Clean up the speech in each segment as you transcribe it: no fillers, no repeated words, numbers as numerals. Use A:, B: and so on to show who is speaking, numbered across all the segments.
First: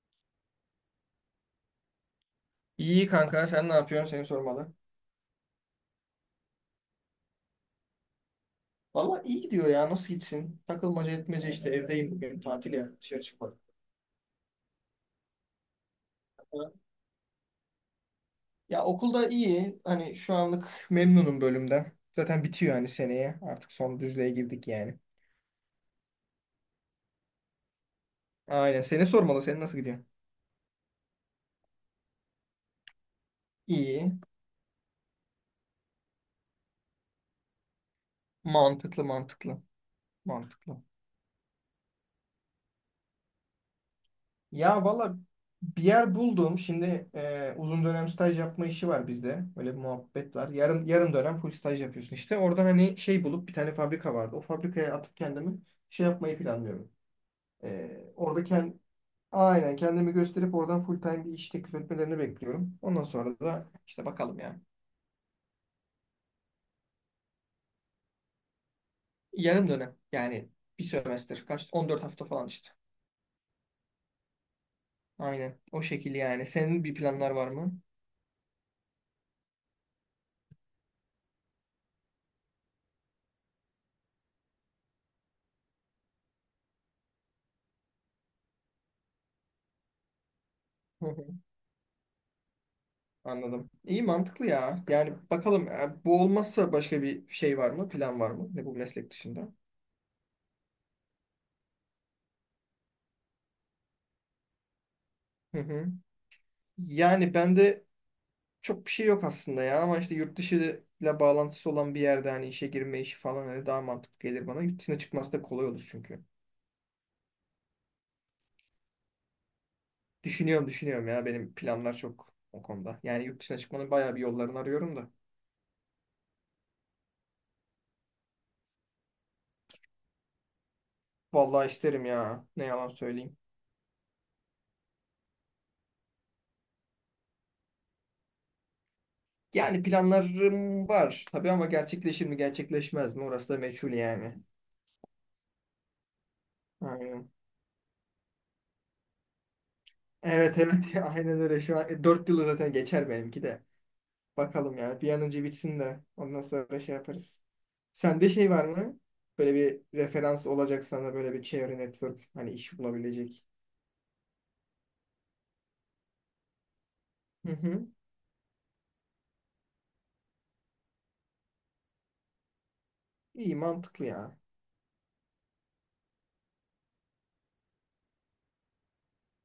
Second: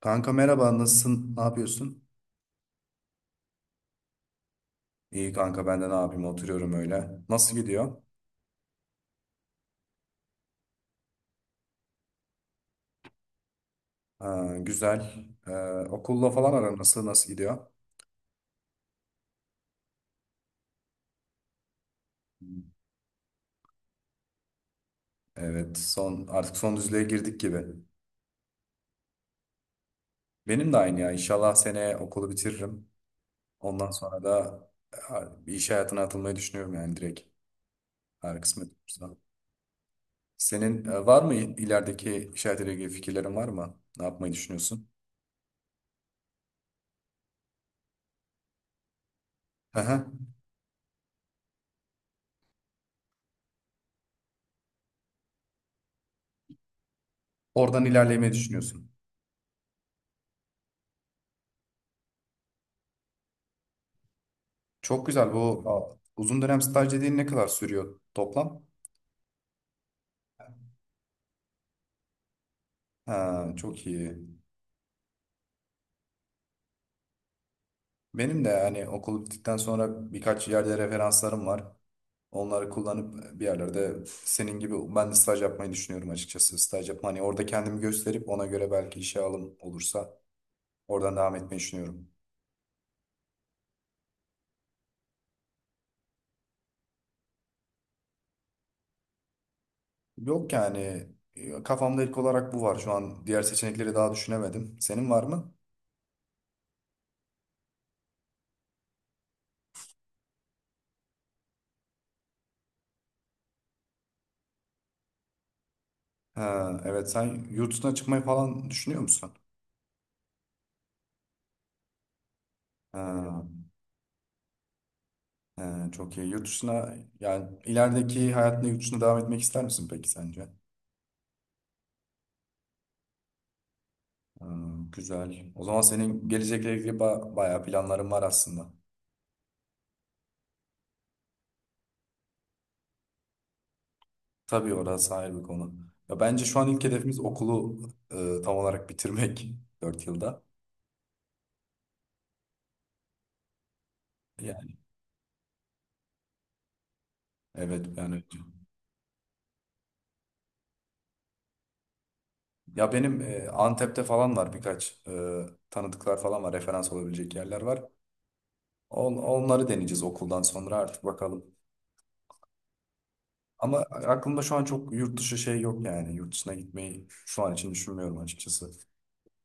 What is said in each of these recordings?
A: Kanka merhaba, nasılsın? Ne yapıyorsun?
B: İyi kanka sen ne yapıyorsun seni sormalı.
A: İyi kanka ben de ne yapayım oturuyorum öyle. Nasıl gidiyor?
B: Valla iyi gidiyor ya nasıl gitsin? Takılmaca etmece işte evdeyim bugün tatil ya dışarı çıkmadım.
A: Ha, güzel. Okulla falan aran nasıl gidiyor?
B: Ya okulda iyi hani şu anlık memnunum bölümden. Zaten bitiyor yani seneye artık son düzlüğe girdik yani.
A: Evet son artık son düzlüğe girdik gibi.
B: Aynen seni sormalı senin nasıl gidiyor?
A: Benim de aynı ya. İnşallah seneye okulu bitiririm. Ondan
B: İyi
A: sonra da bir iş hayatına atılmayı düşünüyorum yani direkt. Eğer kısmet
B: mantıklı
A: olursa.
B: mantıklı mantıklı.
A: Senin var mı ilerideki iş hayatıyla ilgili fikirlerin var mı? Ne yapmayı
B: Ya
A: düşünüyorsun?
B: valla bir yer buldum. Şimdi uzun dönem staj yapma işi var bizde. Böyle bir
A: Hı hı.
B: muhabbet var. Yarım yarım dönem full staj yapıyorsun işte. Oradan hani şey bulup bir tane fabrika vardı. O fabrikaya atıp kendimi şey yapmayı planlıyorum.
A: Oradan
B: E,
A: ilerlemeyi
B: orada kend,
A: düşünüyorsun.
B: aynen kendimi gösterip oradan full time bir iş teklif etmelerini bekliyorum. Ondan sonra da işte bakalım ya.
A: Çok güzel. Bu uzun dönem staj dediğin ne kadar sürüyor toplam?
B: Yarım dönem yani bir sömestr kaç 14 hafta falan işte.
A: Ha, çok iyi.
B: Aynen o şekilde yani. Senin bir planlar var mı?
A: Benim de yani okul bittikten sonra birkaç yerde referanslarım var. Onları kullanıp bir yerlerde senin gibi ben de staj yapmayı düşünüyorum açıkçası. Staj yapma hani orada kendimi gösterip ona göre belki işe alım olursa
B: Hı
A: oradan
B: hı,
A: devam etmeyi düşünüyorum.
B: anladım. İyi mantıklı ya. Yani bakalım bu olmazsa başka bir şey var mı? Plan var mı? Ne bu meslek dışında?
A: Yok yani, kafamda ilk olarak bu var. Şu an diğer seçenekleri daha düşünemedim. Senin var mı?
B: Hı hı. Yani bende çok bir şey yok aslında ya ama işte yurt dışı ile bağlantısı olan bir yerde hani işe girme işi falan hani daha mantıklı gelir bana. Yurt dışına çıkması da kolay olur çünkü.
A: Ha, evet, sen yurt dışına çıkmayı falan düşünüyor musun?
B: Düşünüyorum düşünüyorum ya benim planlar çok o konuda. Yani yurt
A: Ha.
B: dışına çıkmanın bayağı bir yollarını arıyorum da.
A: He, çok iyi. Yurt dışına yani ilerideki hayatında yurt dışına devam etmek ister misin peki sence?
B: Vallahi isterim ya. Ne yalan söyleyeyim.
A: Hmm, güzel. O zaman senin gelecekle ilgili bayağı planların var aslında.
B: Yani planlarım var tabii ama gerçekleşir mi gerçekleşmez mi orası da meçhul yani.
A: Tabii orası ayrı bir konu. Ya bence şu an ilk hedefimiz
B: Aynen.
A: okulu tam olarak bitirmek 4 yılda.
B: Evet evet aynen öyle şu an. 4 yılı zaten geçer benimki de.
A: Yani
B: Bakalım yani bir an önce bitsin de ondan sonra şey yaparız.
A: evet
B: Sende şey var mı? Böyle bir referans olacak sana böyle bir çevre network hani iş
A: ya benim
B: bulabilecek.
A: Antep'te falan var birkaç tanıdıklar falan var, referans olabilecek
B: Hı
A: yerler var.
B: hı.
A: Onları deneyeceğiz okuldan sonra artık bakalım.
B: İyi
A: Ama
B: mantıklı ya.
A: aklımda şu an çok yurt dışı şey yok yani. Yurt dışına gitmeyi şu an için düşünmüyorum açıkçası.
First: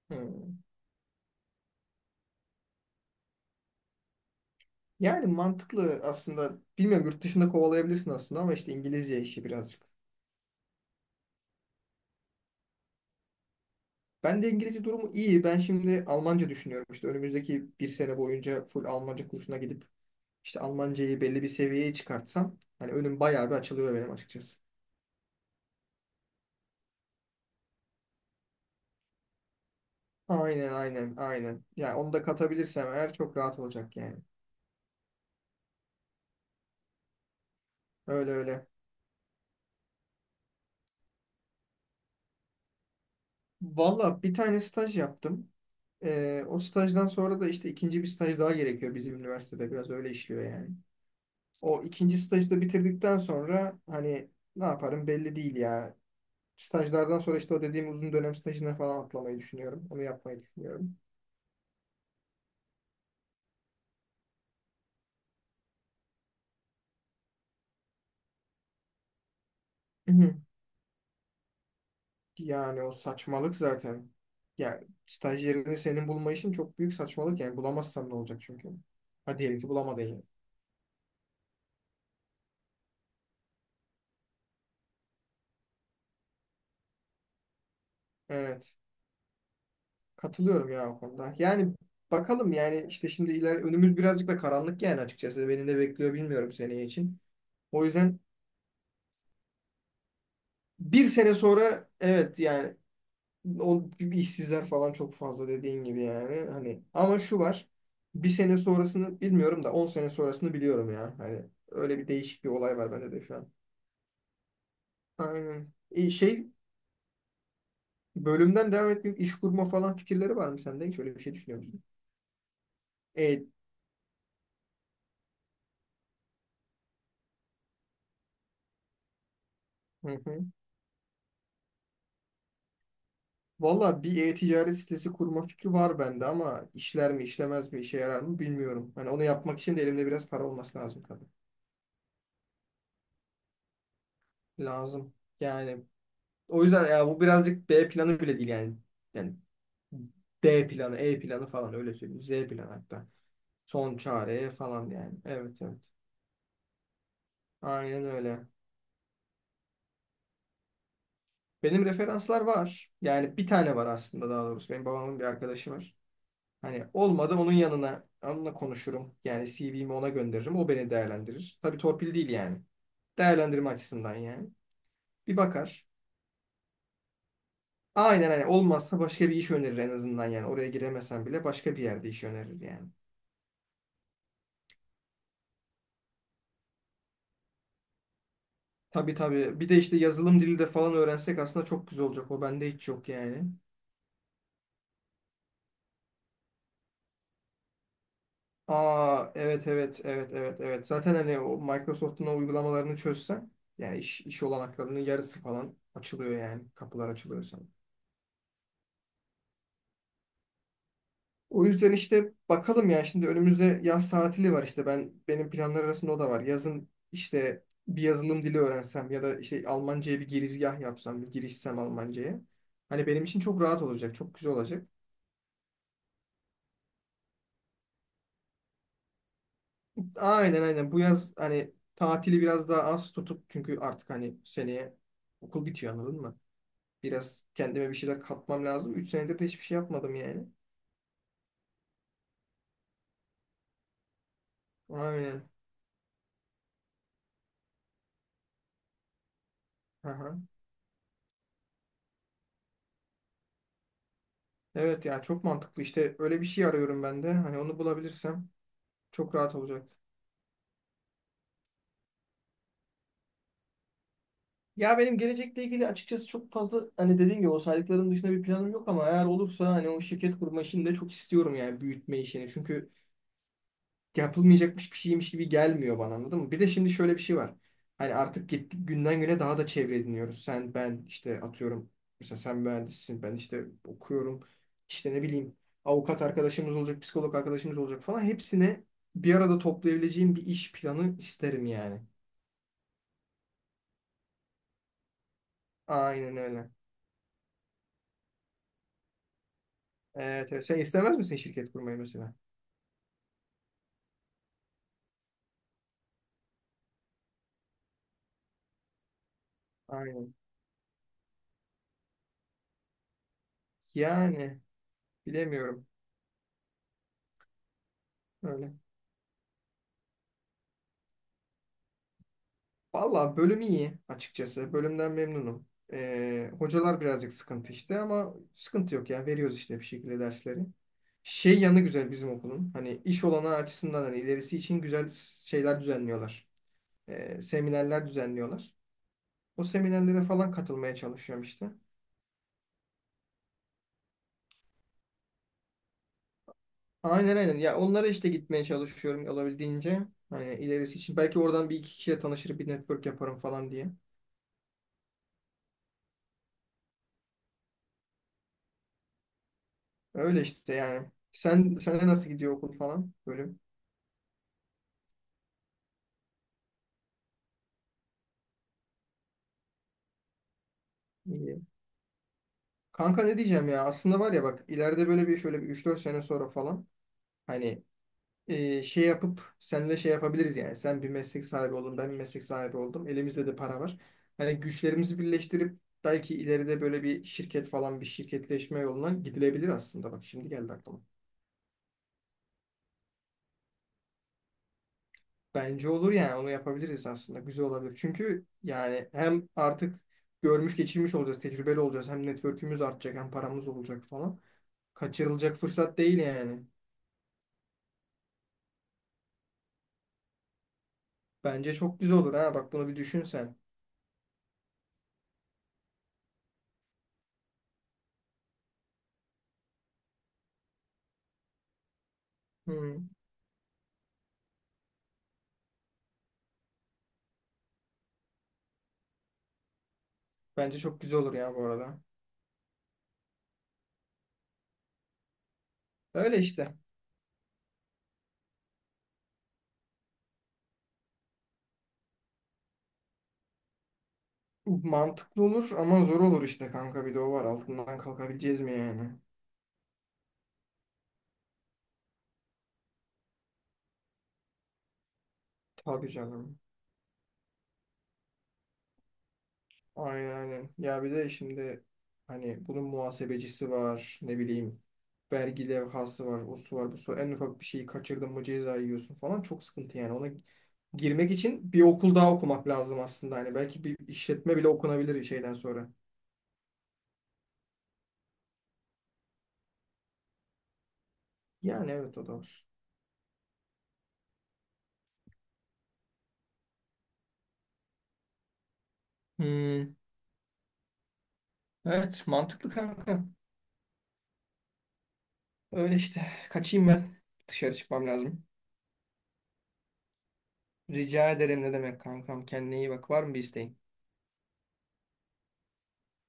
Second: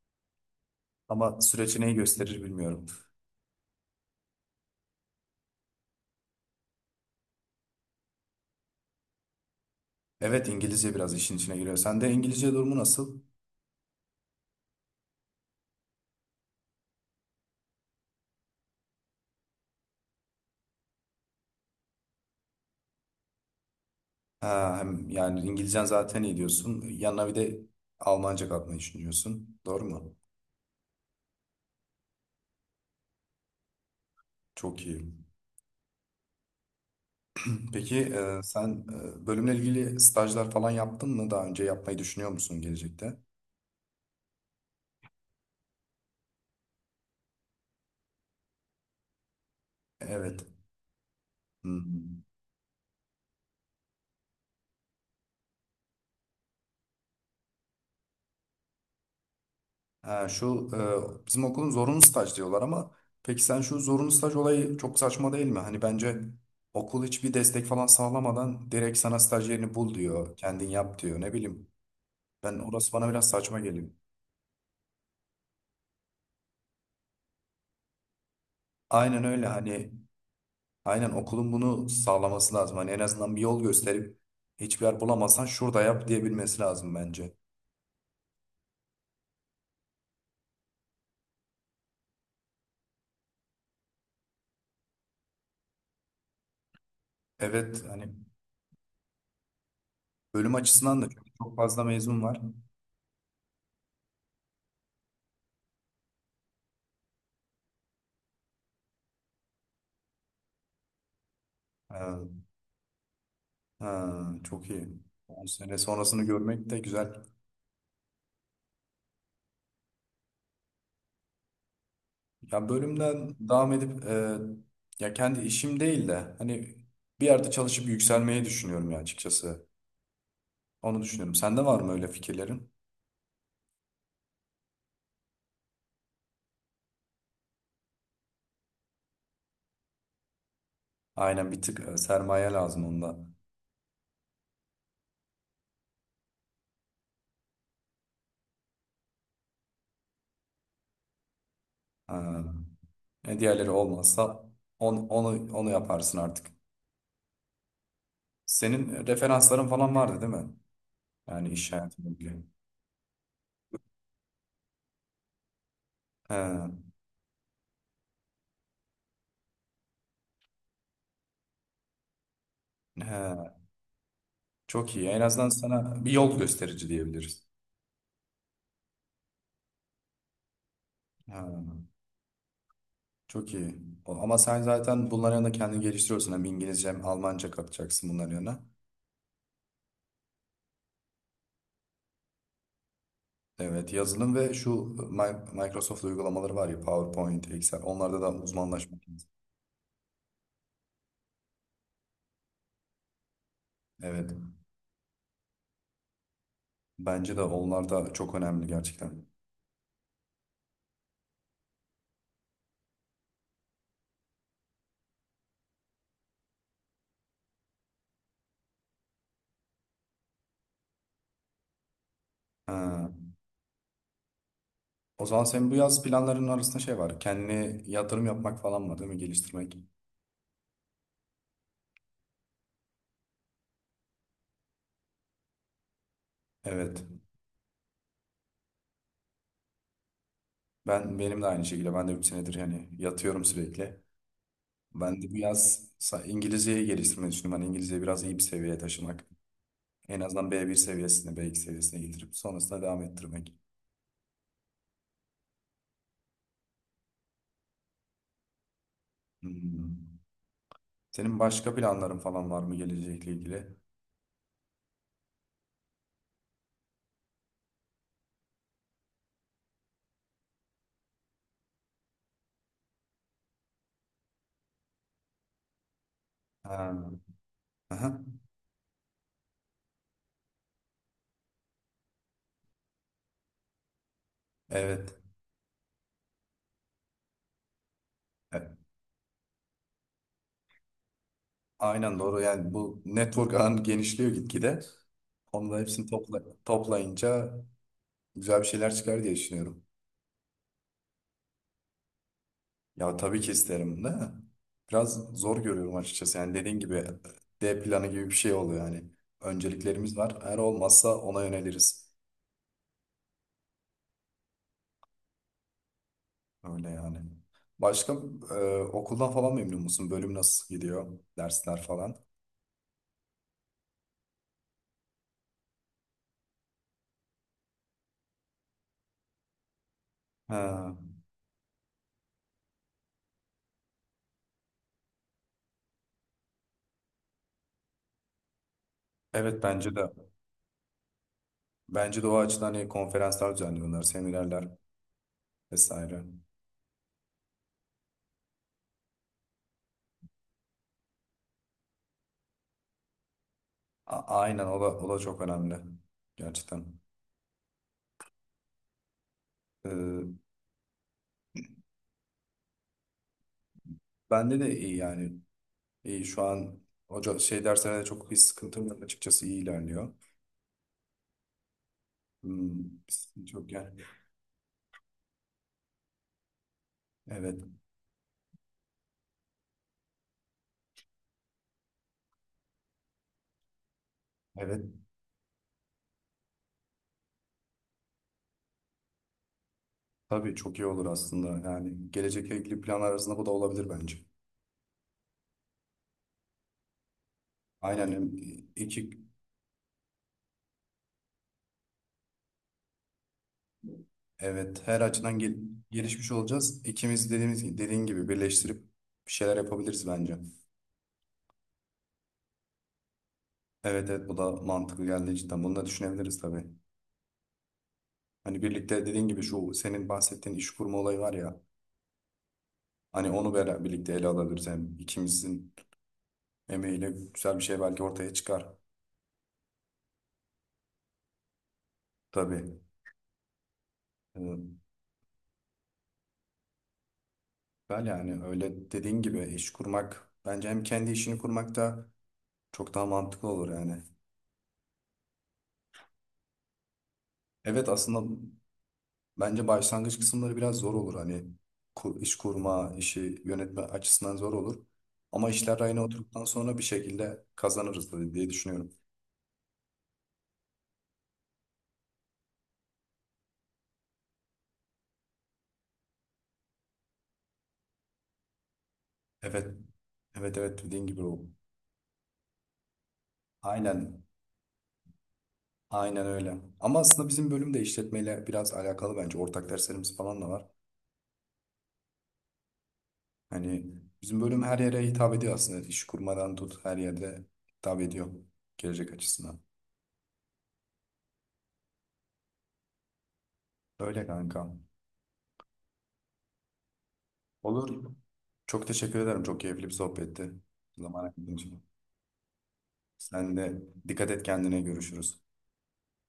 B: Hı.
A: Ama süreç neyi gösterir bilmiyorum.
B: Yani mantıklı aslında. Bilmiyorum yurt dışında kovalayabilirsin aslında ama işte İngilizce işi birazcık.
A: Evet, İngilizce biraz işin içine giriyor. Sen de İngilizce durumu nasıl?
B: Ben de İngilizce durumu iyi. Ben şimdi Almanca düşünüyorum. İşte önümüzdeki bir sene boyunca full Almanca kursuna gidip işte Almancayı belli bir seviyeye çıkartsam hani önüm bayağı bir açılıyor benim açıkçası.
A: Ha, hem yani İngilizcen zaten iyi diyorsun. Yanına bir de Almanca katmayı düşünüyorsun. Doğru mu?
B: Aynen aynen aynen. Yani onu da katabilirsem eğer çok rahat olacak yani.
A: Çok iyi. Peki
B: Öyle öyle.
A: sen bölümle ilgili stajlar falan yaptın mı? Daha önce yapmayı düşünüyor musun gelecekte?
B: Valla bir tane staj yaptım. O stajdan sonra da işte ikinci bir staj daha gerekiyor bizim üniversitede. Biraz öyle işliyor
A: Evet.
B: yani.
A: Hı.
B: O ikinci stajı da bitirdikten sonra hani ne yaparım belli değil ya. Stajlardan sonra işte o dediğim uzun dönem stajına falan atlamayı düşünüyorum. Onu
A: Ha,
B: yapmayı
A: şu
B: düşünüyorum.
A: bizim okulun zorunlu staj diyorlar ama peki sen şu zorunlu staj olayı çok saçma değil mi? Hani bence okul hiçbir destek falan sağlamadan direkt sana staj yerini bul
B: Hı hı.
A: diyor. Kendin yap diyor. Ne bileyim. Ben,
B: Yani o
A: orası bana biraz
B: saçmalık
A: saçma geliyor.
B: zaten. Yani staj yerini senin bulma işin çok büyük saçmalık yani. Bulamazsan ne olacak çünkü.
A: Aynen
B: Hadi
A: öyle,
B: diyelim ki
A: hani
B: bulamadın yani.
A: aynen okulun bunu sağlaması lazım. Hani en azından bir yol gösterip hiçbir yer bulamazsan şurada yap diyebilmesi lazım bence.
B: Evet. Katılıyorum ya o konuda. Yani bakalım yani işte şimdi iler önümüz birazcık da karanlık yani açıkçası. Beni ne bekliyor bilmiyorum seneye için.
A: Evet,
B: O
A: hani
B: yüzden
A: bölüm açısından
B: bir
A: da, çünkü
B: sene
A: çok fazla
B: sonra
A: mezun
B: evet
A: var.
B: yani o gibi işsizler falan çok fazla dediğin gibi yani. Hani ama şu var. Bir sene sonrasını bilmiyorum da 10 sene sonrasını biliyorum ya. Hani öyle bir
A: Ee,
B: değişik bir olay var bende de şu an.
A: ha, çok iyi. 10
B: Aynen.
A: sene sonrasını görmek de güzel.
B: Bölümden devam etmek iş kurma falan fikirleri var mı sende? Hiç öyle bir şey düşünüyor musun?
A: Ya bölümden
B: E,
A: devam edip, ya kendi işim değil de hani bir yerde çalışıp yükselmeyi düşünüyorum ya açıkçası.
B: hı hı.
A: Onu düşünüyorum. Sende var mı öyle fikirlerin?
B: Valla bir e-ticaret sitesi kurma fikri var bende ama işler mi işlemez mi işe yarar mı bilmiyorum. Hani onu yapmak için de elimde biraz para olması lazım tabii.
A: Aynen, bir tık sermaye lazım onda.
B: Lazım. Yani o yüzden ya bu birazcık B planı bile değil yani. Yani D planı, E planı falan öyle söyleyeyim. Z
A: Ha.
B: planı hatta.
A: E, diğerleri
B: Son
A: olmazsa
B: çare falan
A: on,
B: yani.
A: onu
B: Evet
A: onu
B: evet.
A: yaparsın artık.
B: Aynen öyle.
A: Senin referansların falan vardı değil mi? Yani iş
B: Benim
A: hayatında
B: referanslar
A: ilgili.
B: var. Yani bir tane var aslında daha doğrusu. Benim babamın bir arkadaşı var.
A: He,
B: Hani olmadı onun yanına onunla konuşurum. Yani CV'mi ona gönderirim. O beni değerlendirir. Tabii torpil değil yani.
A: he.
B: Değerlendirme açısından yani.
A: Çok iyi. En
B: Bir
A: azından
B: bakar.
A: sana bir yol gösterici diyebiliriz.
B: Aynen hani olmazsa başka bir iş önerir en azından yani. Oraya giremesen
A: He.
B: bile başka bir yerde iş önerir yani.
A: Çok iyi. Ama sen zaten bunların yanında kendini geliştiriyorsun. Hem İngilizce hem Almanca katacaksın bunların yanına.
B: Tabii tabii. Bir de işte yazılım dili de falan öğrensek aslında çok güzel olacak. O bende hiç yok yani.
A: Evet, yazılım ve şu Microsoft uygulamaları var ya, PowerPoint, Excel. Onlarda da uzmanlaşmak lazım.
B: Aa evet evet evet evet evet. Zaten hani o Microsoft'un o uygulamalarını çözsen yani iş,
A: Evet.
B: iş olanaklarının yarısı falan açılıyor yani. Kapılar
A: Bence de
B: açılıyor sana.
A: onlar da çok önemli gerçekten.
B: O yüzden işte bakalım ya şimdi önümüzde yaz tatili var işte benim planlar arasında o da var. Yazın işte bir yazılım dili öğrensem ya da işte Almanca'ya bir girizgah yapsam, bir girişsem Almanca'ya. Hani
A: Ha.
B: benim için çok rahat olacak, çok güzel olacak.
A: O zaman senin bu yaz planlarının arasında şey var. Kendine yatırım yapmak falan var değil mi? Geliştirmek.
B: Aynen aynen. Bu yaz hani tatili biraz daha az tutup çünkü artık hani seneye okul bitiyor anladın mı?
A: Evet.
B: Biraz kendime bir şeyler katmam lazım. 3 senedir de hiçbir şey yapmadım yani.
A: Benim de aynı şekilde. Ben de bir senedir yani yatıyorum sürekli. Ben de bu
B: Aynen.
A: yaz İngilizceyi geliştirmeyi düşünüyorum. Hani İngilizceyi biraz iyi bir seviyeye taşımak. En
B: Aha.
A: azından bir seviyesine, B2 seviyesine getirip sonrasında devam ettirmek.
B: Evet ya çok mantıklı. İşte öyle bir şey arıyorum ben de. Hani onu bulabilirsem çok rahat olacak.
A: Hmm. Senin başka planların falan var mı gelecekle ilgili?
B: Ya benim gelecekle ilgili açıkçası çok fazla hani dediğim gibi o saydıklarım dışında bir planım yok ama eğer olursa hani o şirket kurma işini de çok istiyorum yani büyütme işini. Çünkü yapılmayacakmış bir şeymiş gibi gelmiyor bana anladın mı? Bir de şimdi
A: Ha.
B: şöyle bir şey var. Hani
A: Aha.
B: artık gittik günden güne daha da çevre ediniyoruz. Sen ben işte atıyorum mesela sen mühendissin ben işte okuyorum işte
A: Evet.
B: ne bileyim avukat arkadaşımız olacak psikolog arkadaşımız olacak falan
A: E,
B: hepsine bir arada toplayabileceğim bir iş planı isterim yani.
A: aynen doğru. Yani bu network ağın genişliyor gitgide. Onu da hepsini
B: Aynen öyle.
A: toplayınca güzel bir şeyler çıkar diye düşünüyorum.
B: Evet, evet. Sen istemez misin şirket kurmayı mesela?
A: Ya tabii ki isterim de biraz zor görüyorum açıkçası. Yani dediğin gibi, D planı gibi bir şey oluyor yani. Önceliklerimiz
B: Aynen.
A: var. Eğer olmazsa ona yöneliriz.
B: Yani bilemiyorum.
A: Öyle yani. Başka e,
B: Öyle.
A: okuldan falan memnun musun? Bölüm nasıl gidiyor? Dersler falan.
B: Valla bölüm iyi açıkçası. Bölümden memnunum. Hocalar birazcık sıkıntı işte ama sıkıntı yok ya. Veriyoruz işte bir şekilde dersleri.
A: Ha,
B: Şey yanı güzel bizim okulun. Hani iş olanağı açısından hani ilerisi için güzel şeyler düzenliyorlar. Seminerler düzenliyorlar.
A: evet,
B: O
A: bence de.
B: seminerlere falan katılmaya çalışıyorum işte.
A: Bence de o açıdan hani konferanslar düzenliyorlar, seminerler vesaire.
B: Aynen aynen. Ya onlara işte gitmeye çalışıyorum olabildiğince. Hani ilerisi için. Belki oradan bir iki kişiye tanışır bir network yaparım falan diye.
A: Aynen, o da çok önemli. Gerçekten. E,
B: Öyle işte yani. Sene nasıl gidiyor okul falan? Bölüm.
A: bende de iyi yani. İyi şu an hoca şey derslerine de çok bir sıkıntım yok açıkçası, iyi ilerliyor. Hmm, bir
B: Kanka ne
A: sıkıntı
B: diyeceğim
A: yok
B: ya
A: yani.
B: aslında var ya bak ileride böyle bir şöyle bir 3 4 sene sonra falan
A: Evet.
B: hani şey yapıp seninle şey yapabiliriz yani sen bir meslek sahibi oldun ben bir meslek sahibi oldum elimizde de para var. Hani
A: Evet.
B: güçlerimizi birleştirip belki ileride böyle bir şirket falan bir şirketleşme yoluna gidilebilir aslında bak şimdi
A: Tabii
B: geldi
A: çok iyi
B: aklıma.
A: olur aslında. Yani gelecekle ilgili planlar arasında bu da olabilir bence.
B: Bence olur yani onu yapabiliriz aslında güzel olabilir.
A: Aynen,
B: Çünkü yani
A: iki,
B: hem artık görmüş geçirmiş olacağız tecrübeli olacağız hem network'ümüz artacak hem paramız olacak falan.
A: evet, her açıdan
B: Kaçırılacak fırsat değil
A: gelişmiş
B: yani.
A: olacağız. İkimiz dediğin gibi birleştirip bir şeyler yapabiliriz bence.
B: Bence çok güzel olur ha. Bak bunu bir düşünsen.
A: Evet, evet, bu da mantıklı geldi cidden. Bunu da düşünebiliriz tabii. Hani birlikte dediğin gibi şu senin bahsettiğin iş kurma olayı var ya.
B: Hmm.
A: Hani onu beraber birlikte ele alabiliriz. Hem ikimizin emeğiyle güzel bir şey belki ortaya çıkar.
B: Bence çok güzel olur ya bu arada.
A: Tabii. Ee,
B: Öyle işte.
A: ben yani öyle dediğin gibi iş kurmak bence, hem kendi işini kurmak da çok daha mantıklı olur yani.
B: Mantıklı olur ama zor olur işte kanka. Bir de o var.
A: Evet
B: Altından
A: aslında,
B: kalkabileceğiz mi yani?
A: bence başlangıç kısımları biraz zor olur. Hani iş kurma, işi yönetme açısından zor olur. Ama işler rayına
B: Tabii
A: oturduktan
B: canım.
A: sonra bir şekilde kazanırız tabii diye düşünüyorum.
B: Aynen aynen. Ya bir de şimdi hani bunun muhasebecisi var. Ne bileyim. Vergi levhası var. O su var. Bu su. En ufak bir şeyi kaçırdın mı ceza yiyorsun falan. Çok
A: Evet.
B: sıkıntı yani. Ona
A: Evet, evet, dediğin gibi
B: girmek
A: o.
B: için bir okul daha okumak lazım aslında. Hani belki bir
A: Aynen.
B: işletme bile okunabilir şeyden sonra.
A: Aynen öyle. Ama aslında bizim bölüm de işletmeyle biraz alakalı bence. Ortak derslerimiz falan da var.
B: Yani evet o da var.
A: Hani bizim bölüm her yere hitap ediyor aslında. İş kurmadan tut, her yerde hitap ediyor gelecek açısından.
B: Hmm. Evet, mantıklı kanka.
A: Öyle kanka.
B: Öyle işte. Kaçayım ben. Dışarı
A: Olur.
B: çıkmam lazım.
A: Çok teşekkür ederim. Çok keyifli bir sohbetti. Zaman
B: Rica
A: ayırdığın
B: ederim ne
A: için.
B: demek kankam. Kendine iyi bak. Var mı bir
A: Sen
B: isteğin?
A: de dikkat et kendine, görüşürüz.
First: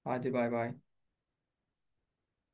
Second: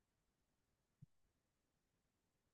B: Hadi bay bay.